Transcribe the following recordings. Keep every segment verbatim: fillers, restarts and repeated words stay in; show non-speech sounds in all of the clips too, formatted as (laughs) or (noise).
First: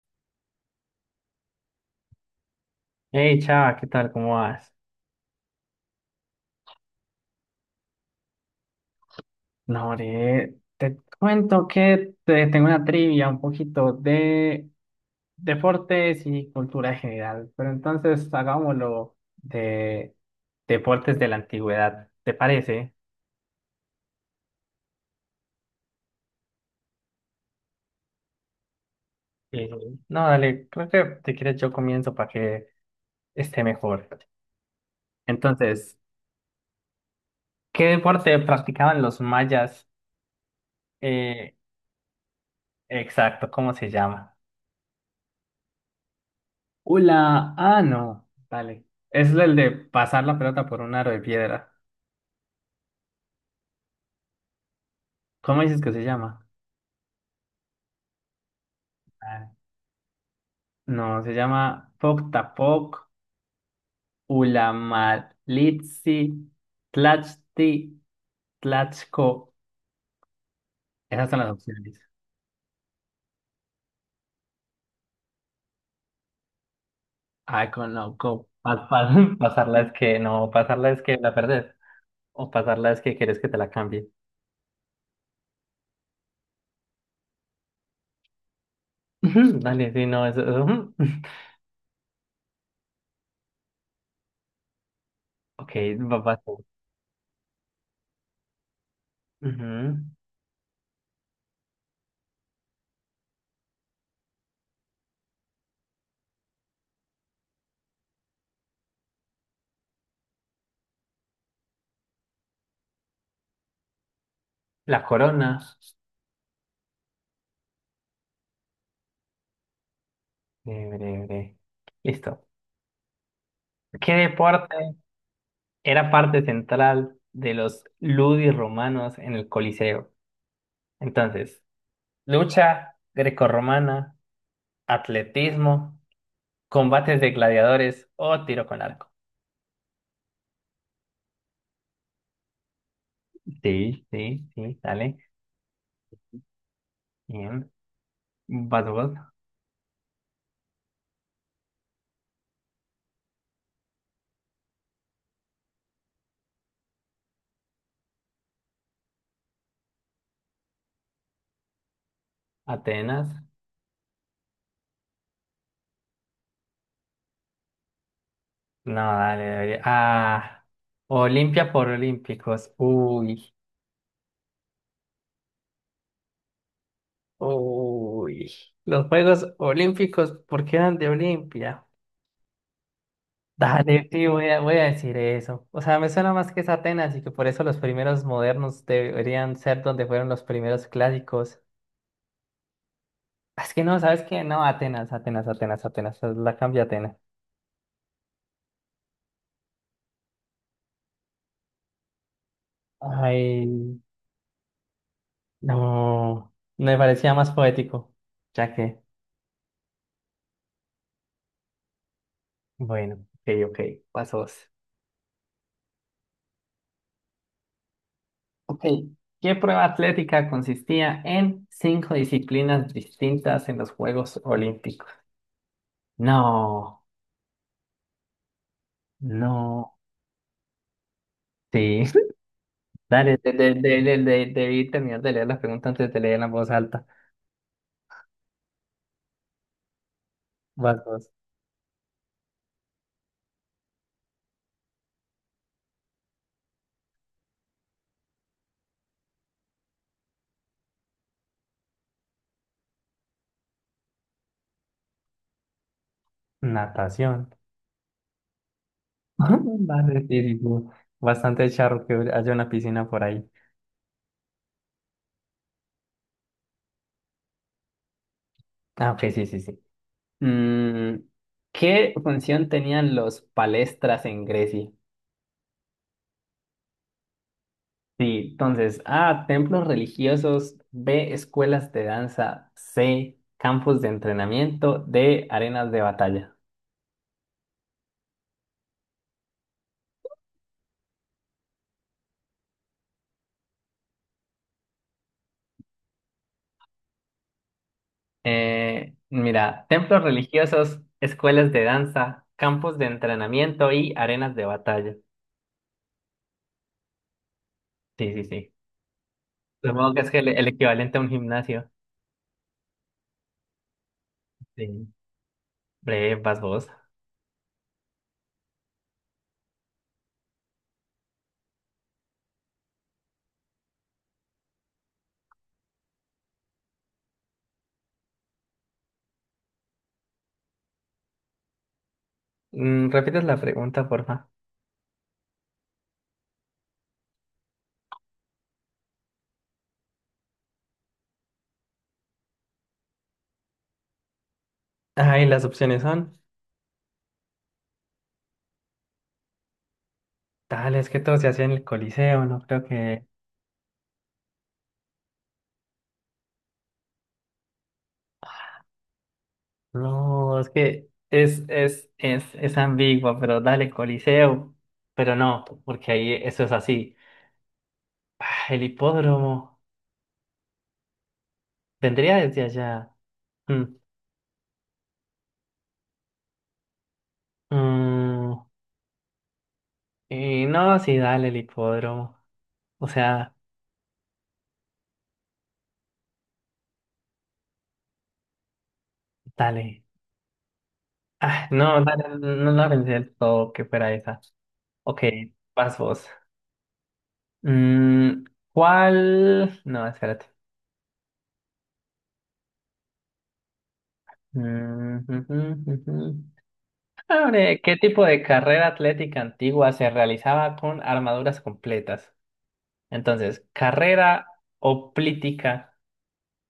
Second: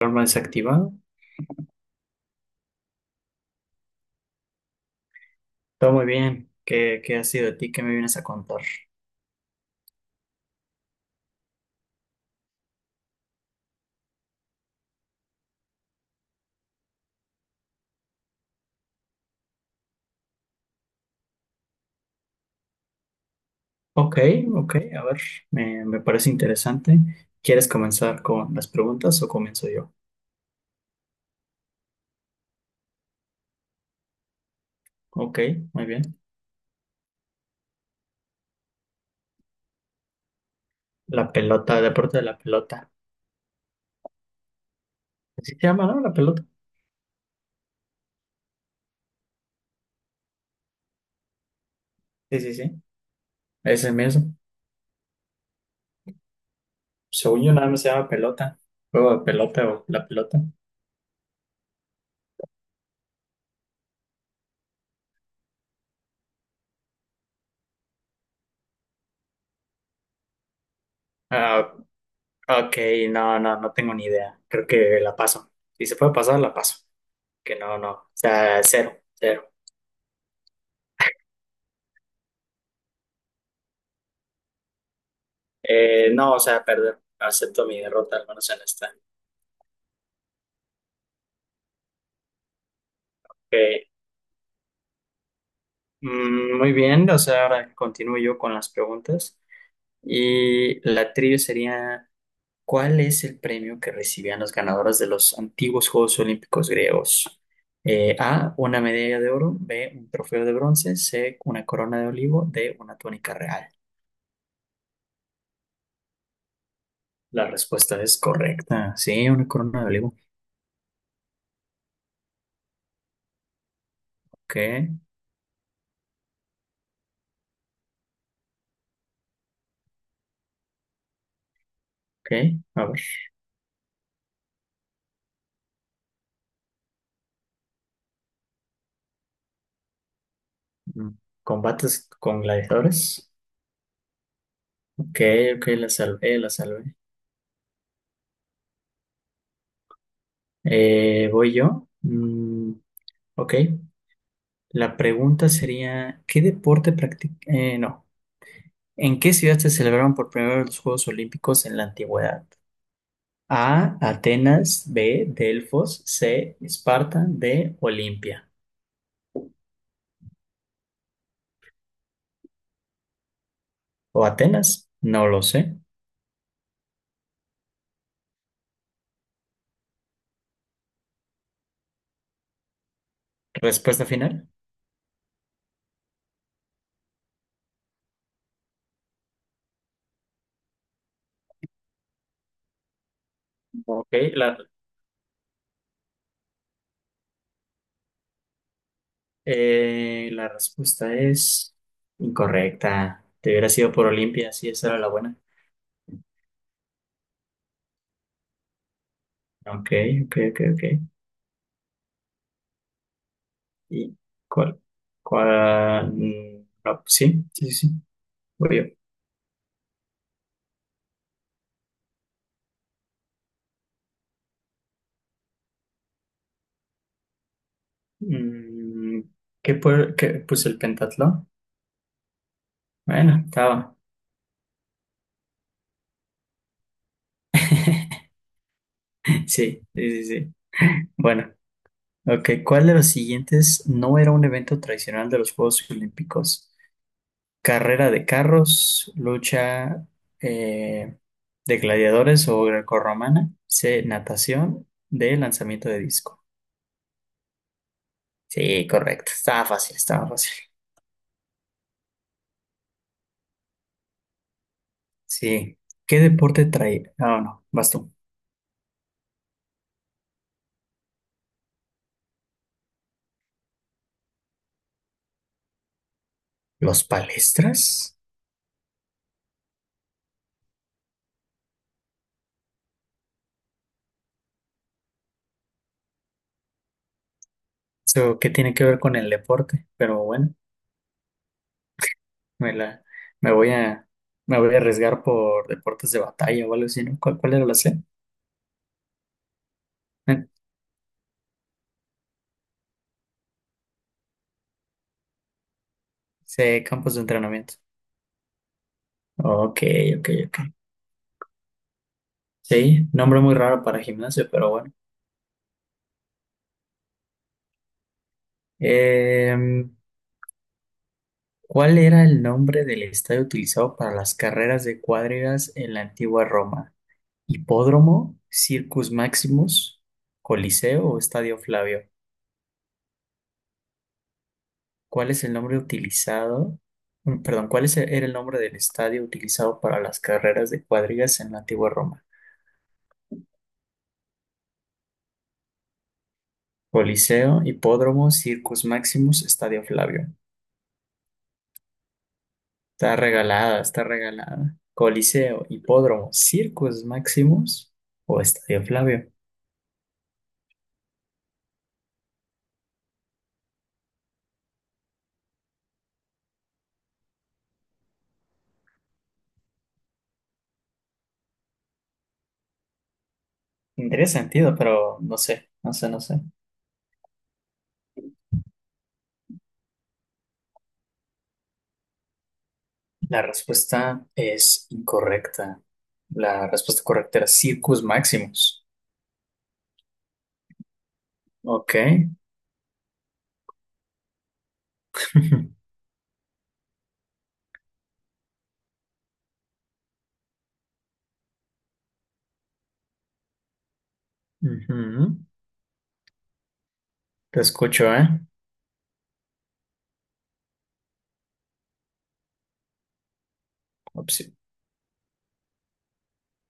Alarma desactivado. Hey, chava, ¿qué tal? ¿Cómo vas? Todo muy bien. ¿Qué, qué ha sido de ti? ¿Qué me vienes a contar? No, hombre, te cuento que te- tengo una trivia un poquito de deportes y cultura general, pero entonces hagámoslo de deportes de la antigüedad, ¿te parece? Ok, ok, a ver, me, me parece interesante. ¿Quieres comenzar con las preguntas o Eh, comienzo yo? no, dale, creo que si quieres yo comienzo para que esté mejor. Ok, muy Entonces, bien. ¿qué deporte practicaban los mayas? La Eh, pelota, el deporte de la pelota. exacto, ¿cómo se llama? ¿Así se llama, no? La pelota. Hola, ah, no, dale. Es el de pasar la pelota por un aro de piedra. Sí, sí, sí. Ese mismo. ¿Cómo dices que se llama? Según yo, nada más se llama pelota. Juego de Ah, pelota o la pelota. no, se llama Poktapoc, Ulamalitsi, Tlachti, Tlachco. Esas son las Ah, opciones. ok, no, no, no tengo ni idea. Creo que la paso. Si se puede pasar, la paso. Que Ay, no, no. O conozco. sea, pas- cero, pas- (laughs) cero. pasarla es que no, pasarla es que la perdés. O pasarla es que querés que te la cambie. Eh, no, o sea, perder, acepto mi derrota, al menos en esta. Ujú, (laughs) dale, sí, no, eso. Eso, ujú. (laughs) Ok, Ok, va, va mm, tú. muy bien, o sea, ahora continúo yo con las preguntas. Ujú. Y la trivia sería, ¿cuál es el premio que recibían los ganadores de los antiguos Juegos Olímpicos griegos? Eh, A, una medalla de oro, B, un trofeo de bronce, C, una corona de olivo, D, una túnica real. La corona. La respuesta es correcta, sí, una corona de olivo. Breve, breve, breve. Listo. ¿Qué Ok, deporte era parte central de los ludis romanos en el Coliseo? Entonces, ok, a lucha ver. grecorromana, atletismo, combates de gladiadores o tiro con arco. Mm, ¿Combates con gladiadores? Sí, sí, sí, dale. Ok, ok, la salvé, la salvé. Bien. Vas vos. Eh, ¿voy yo? Mm, ok. La pregunta sería, ¿qué deporte practica? No. ¿En qué ciudad se celebraron por primera vez los Juegos Olímpicos en la antigüedad? Atenas. A, Atenas, B, Delfos, C, Esparta, D, Olimpia. No, dale, dale. Ah, Olimpia por Olímpicos. Uy, ¿O Atenas? No lo sé. uy. Los Juegos Olímpicos, ¿por qué eran de Olimpia? Respuesta Dale, sí, voy final. a, voy a decir eso. O sea, me suena más que es Atenas y que por eso los primeros modernos deberían ser donde fueron los primeros clásicos. Es que no, Ok, ¿sabes qué? la, No, Atenas, Atenas, Atenas, Atenas. La cambio a Atenas. eh, la respuesta es incorrecta. Te Ay, hubiera sido por Olimpia, sí, esa era la buena. no. Me parecía más poético. Ya que, Ok, ok, ok, ok. bueno, ok, ok, Y pasos. cuál, cuál, no, sí, sí, sí, sí. Voy yo. Ok. ¿Qué prueba atlética consistía en cinco disciplinas distintas en los Juegos Olímpicos? No, Mm, ¿qué, no, pue- qué puse el pentatlón? sí. Dale, Bueno, de, de, de- estaba. de- de- debí terminar de leer las preguntas antes de leer en voz alta. (laughs) Sí, sí, sí, sí. Vas vos. Bueno, ok. ¿Cuál de los siguientes no era un evento tradicional de los Juegos Olímpicos? Carrera de carros, lucha eh, de gladiadores o grecorromana, C, natación, D, lanzamiento de disco. Natación. Sí, correcto. Estaba (laughs) fácil, Vale, estaba sí, fácil. sí, sí. Bastante charro que haya una piscina por ahí. Sí. ¿Qué deporte trae? Ah, no, vas tú. Ah, ok, sí, sí, sí. Mm, ¿qué función tenían los palestras en Grecia? ¿Los palestras? Sí, entonces, A, templos religiosos, B, escuelas de danza, C, campos de entrenamiento, D, arenas de batalla. ¿Eso qué tiene que ver con el deporte? Pero bueno, me la, me voy a, me voy a arriesgar por deportes de batalla o algo así, ¿no? ¿Cuál, cuál era la C? Eh, mira, templos Eh, religiosos, escuelas de danza, campos de entrenamiento y arenas de batalla. C, campos de entrenamiento. Sí, sí, sí. Ok, Supongo que ok, es el, ok. el equivalente a un gimnasio. Sí, nombre muy raro para gimnasio, pero bueno. Sí. Breve, vas vos. Em, ¿cuál era el nombre del estadio utilizado para las carreras de cuadrigas en la antigua Roma? Hipódromo, Circus Maximus, Coliseo o Estadio Flavio. Mm, ¿repites la pregunta, porfa? ¿Cuál es el nombre utilizado? Mm, Perdón, ¿cuál es el- era el nombre del estadio utilizado para las carreras de cuadrigas en la antigua Roma? Ay, las opciones son. Coliseo, Hipódromo, Circus Maximus, Estadio Flavio. Tal, es que todo se hacía en el Coliseo, no creo Está que. regalada, está regalada. Coliseo, Hipódromo, Circus Maximus o Estadio Flavio. No, es que es, es, es, es ambigua, pero dale, Coliseo. Pero no, porque ahí eso es así. Ah, el hipódromo vendría desde allá. Mm. Tendría sentido, pero no sé, no sé, no sé. Mm, y no, sí, dale el hipódromo. O La sea, respuesta es incorrecta. La respuesta correcta era Circus Maximus. dale. Ah, Ok. no, dale, no la pensé del todo que fuera esa. Ok, (laughs) vas vos. Mm, ¿cuál? No, espérate. Mm, Ujú. ujú, ujú. Te Abre, ¿qué escucho, tipo ¿eh? de carrera atlética antigua se realizaba con armaduras completas? Entonces, Ops. carrera hoplítica,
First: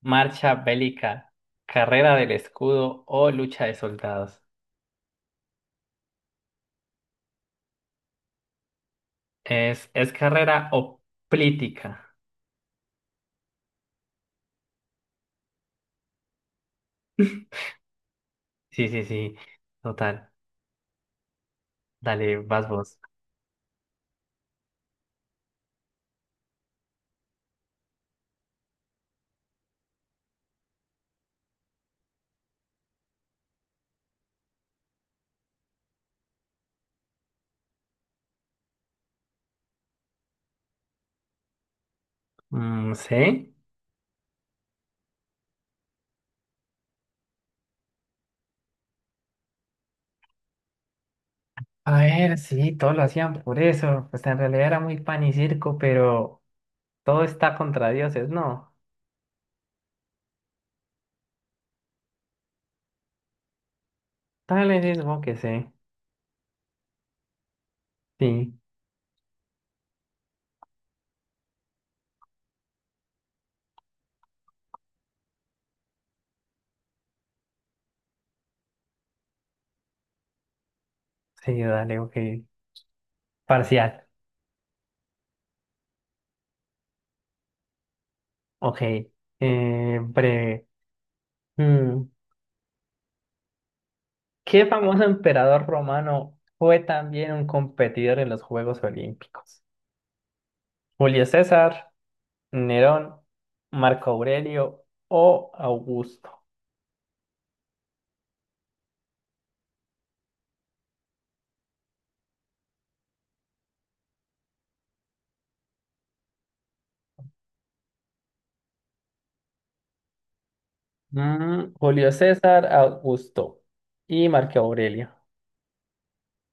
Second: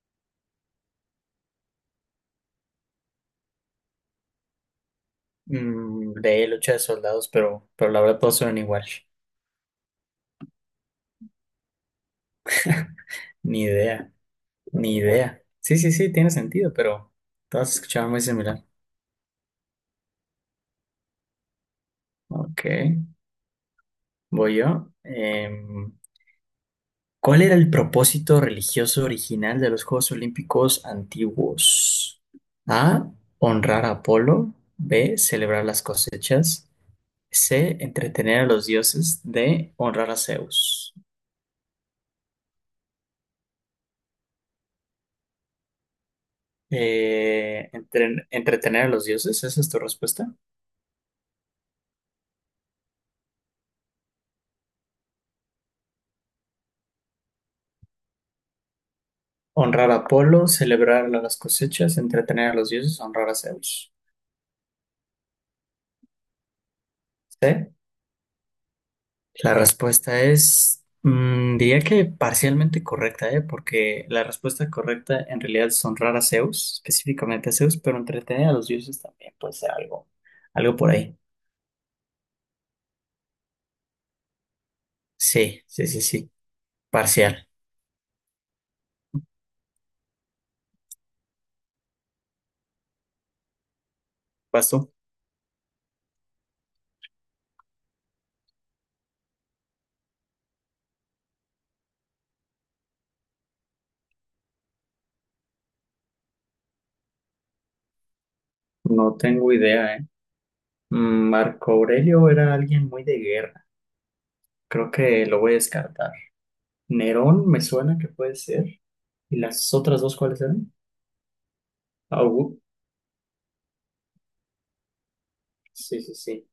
marcha bélica, carrera del escudo o lucha de soldados. Mm, de lucha de soldados, pero, pero la verdad todos suenan igual. Es, es carrera o política. Ni idea, ni idea. Sí, sí, sí, tiene sentido, pero (laughs) todas escuchaban muy similar. Sí, sí, sí. Total. Dale, Ok, vas vos. voy yo. Em, ¿Cuál era el propósito religioso original de los Juegos Olímpicos antiguos? A. Honrar a Apolo. B. Celebrar las cosechas. C. Entretener a los dioses. D. Honrar a Zeus. Mm, sí. Eh, entren- entretener a los dioses, ¿esa es tu respuesta? A ver, sí, todos lo hacían por eso. Pues en realidad era muy pan y circo, pero todo está contra dioses, ¿no? Honrar a Apolo, celebrar las cosechas, entretener a los dioses, honrar a Zeus. Dale, sí, supongo que sí. ¿Sí? Sí, La respuesta es, mm, diría que parcialmente correcta, ¿eh? Porque la respuesta correcta en realidad son a Zeus, específicamente a Zeus, pero entretener a los dioses también puede ser algo, algo por ahí. sí, dale, ok. Parcial. Sí, sí, sí, sí, parcial. Ok. Eh, breve. Mm, ¿qué ¿Paso? famoso emperador romano fue también un competidor en los Juegos Olímpicos? Julio César. Nerón, Marco Aurelio o Augusto. No tengo idea, ¿eh? Mm, Marco Aurelio era alguien muy de guerra. Creo que lo voy a descartar. Nerón me suena que puede ser. ¿Y las otras dos cuáles eran? Mm, Julio Augu- César, Augusto y Marco Aurelio. Sí, sí, sí.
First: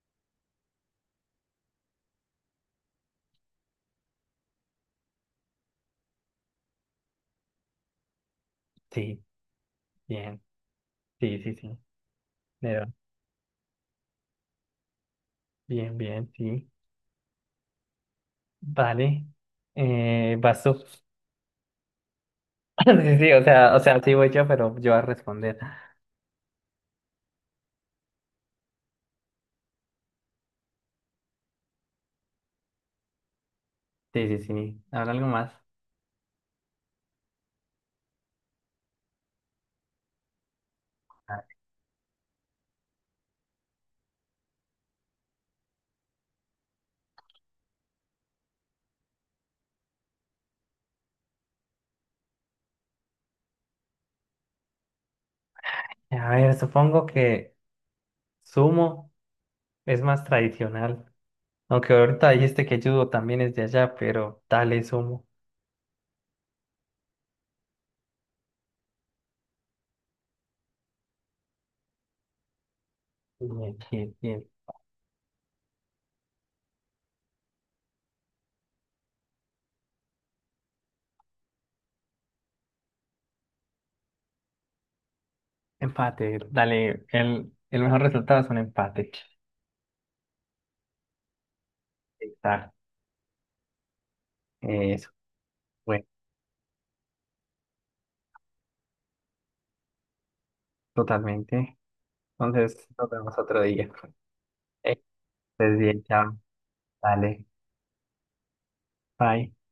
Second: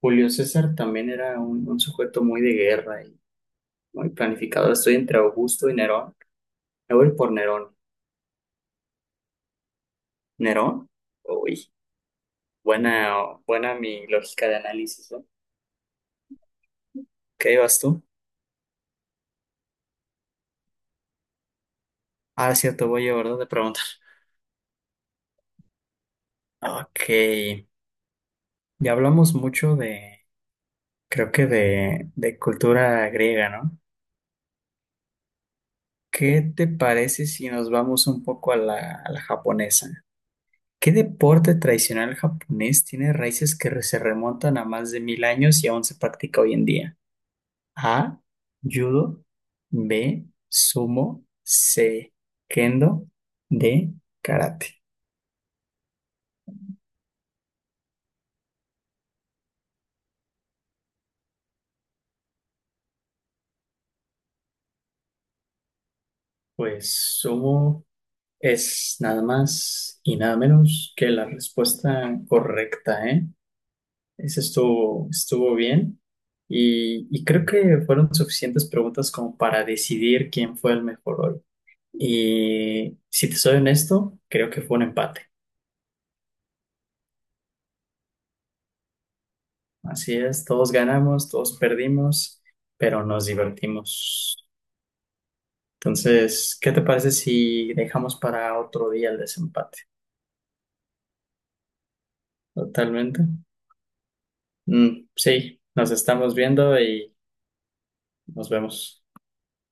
Julio César también era un, un sujeto muy de guerra. Muy planificado, estoy entre Augusto y Nerón. Me voy por Nerón. Sí. Bien, ¿Nerón? sí, sí, Uy, sí. Nerón. buena, buena mi lógica de análisis, ¿no? Bien, bien, sí. ¿Qué vas tú? Vale. Eh, vas tú. (laughs) Ah, cierto, voy yo, Sí, sí, ¿verdad? o De sea, o preguntar. sea, sí voy yo, pero yo voy a responder. Ok, ya hablamos mucho de, creo que de, de cultura griega, ¿no? Sí, sí, sí. Ahora algo más. ¿Qué te parece si nos vamos un poco a la, a la japonesa? ¿Qué A deporte tradicional japonés tiene raíces que se remontan a más de mil años y aún se practica hoy en día? A, judo, B, sumo, C, kendo, D, karate. a ver, supongo que sumo es más tradicional. Aunque ahorita dijiste que judo también es de allá, pero dale sumo. Pues sumo es nada más y nada menos que la respuesta correcta, ¿eh? Bien, bien, Eso bien. estuvo, estuvo bien. Y, y creo que fueron suficientes preguntas como para decidir quién fue el mejor hoy. Y si te soy honesto, creo que fue un empate. Empate, dale, el, el mejor resultado es un empate. Así es, todos ganamos, todos perdimos, Exacto. pero nos divertimos. Eso, bueno, Entonces, ¿qué te parece si dejamos para otro día el desempate? totalmente. Entonces, nos Totalmente. vemos otro día. Eh, Mm, sí, Estés nos bien, estamos chao. viendo y Dale, nos vemos. bye.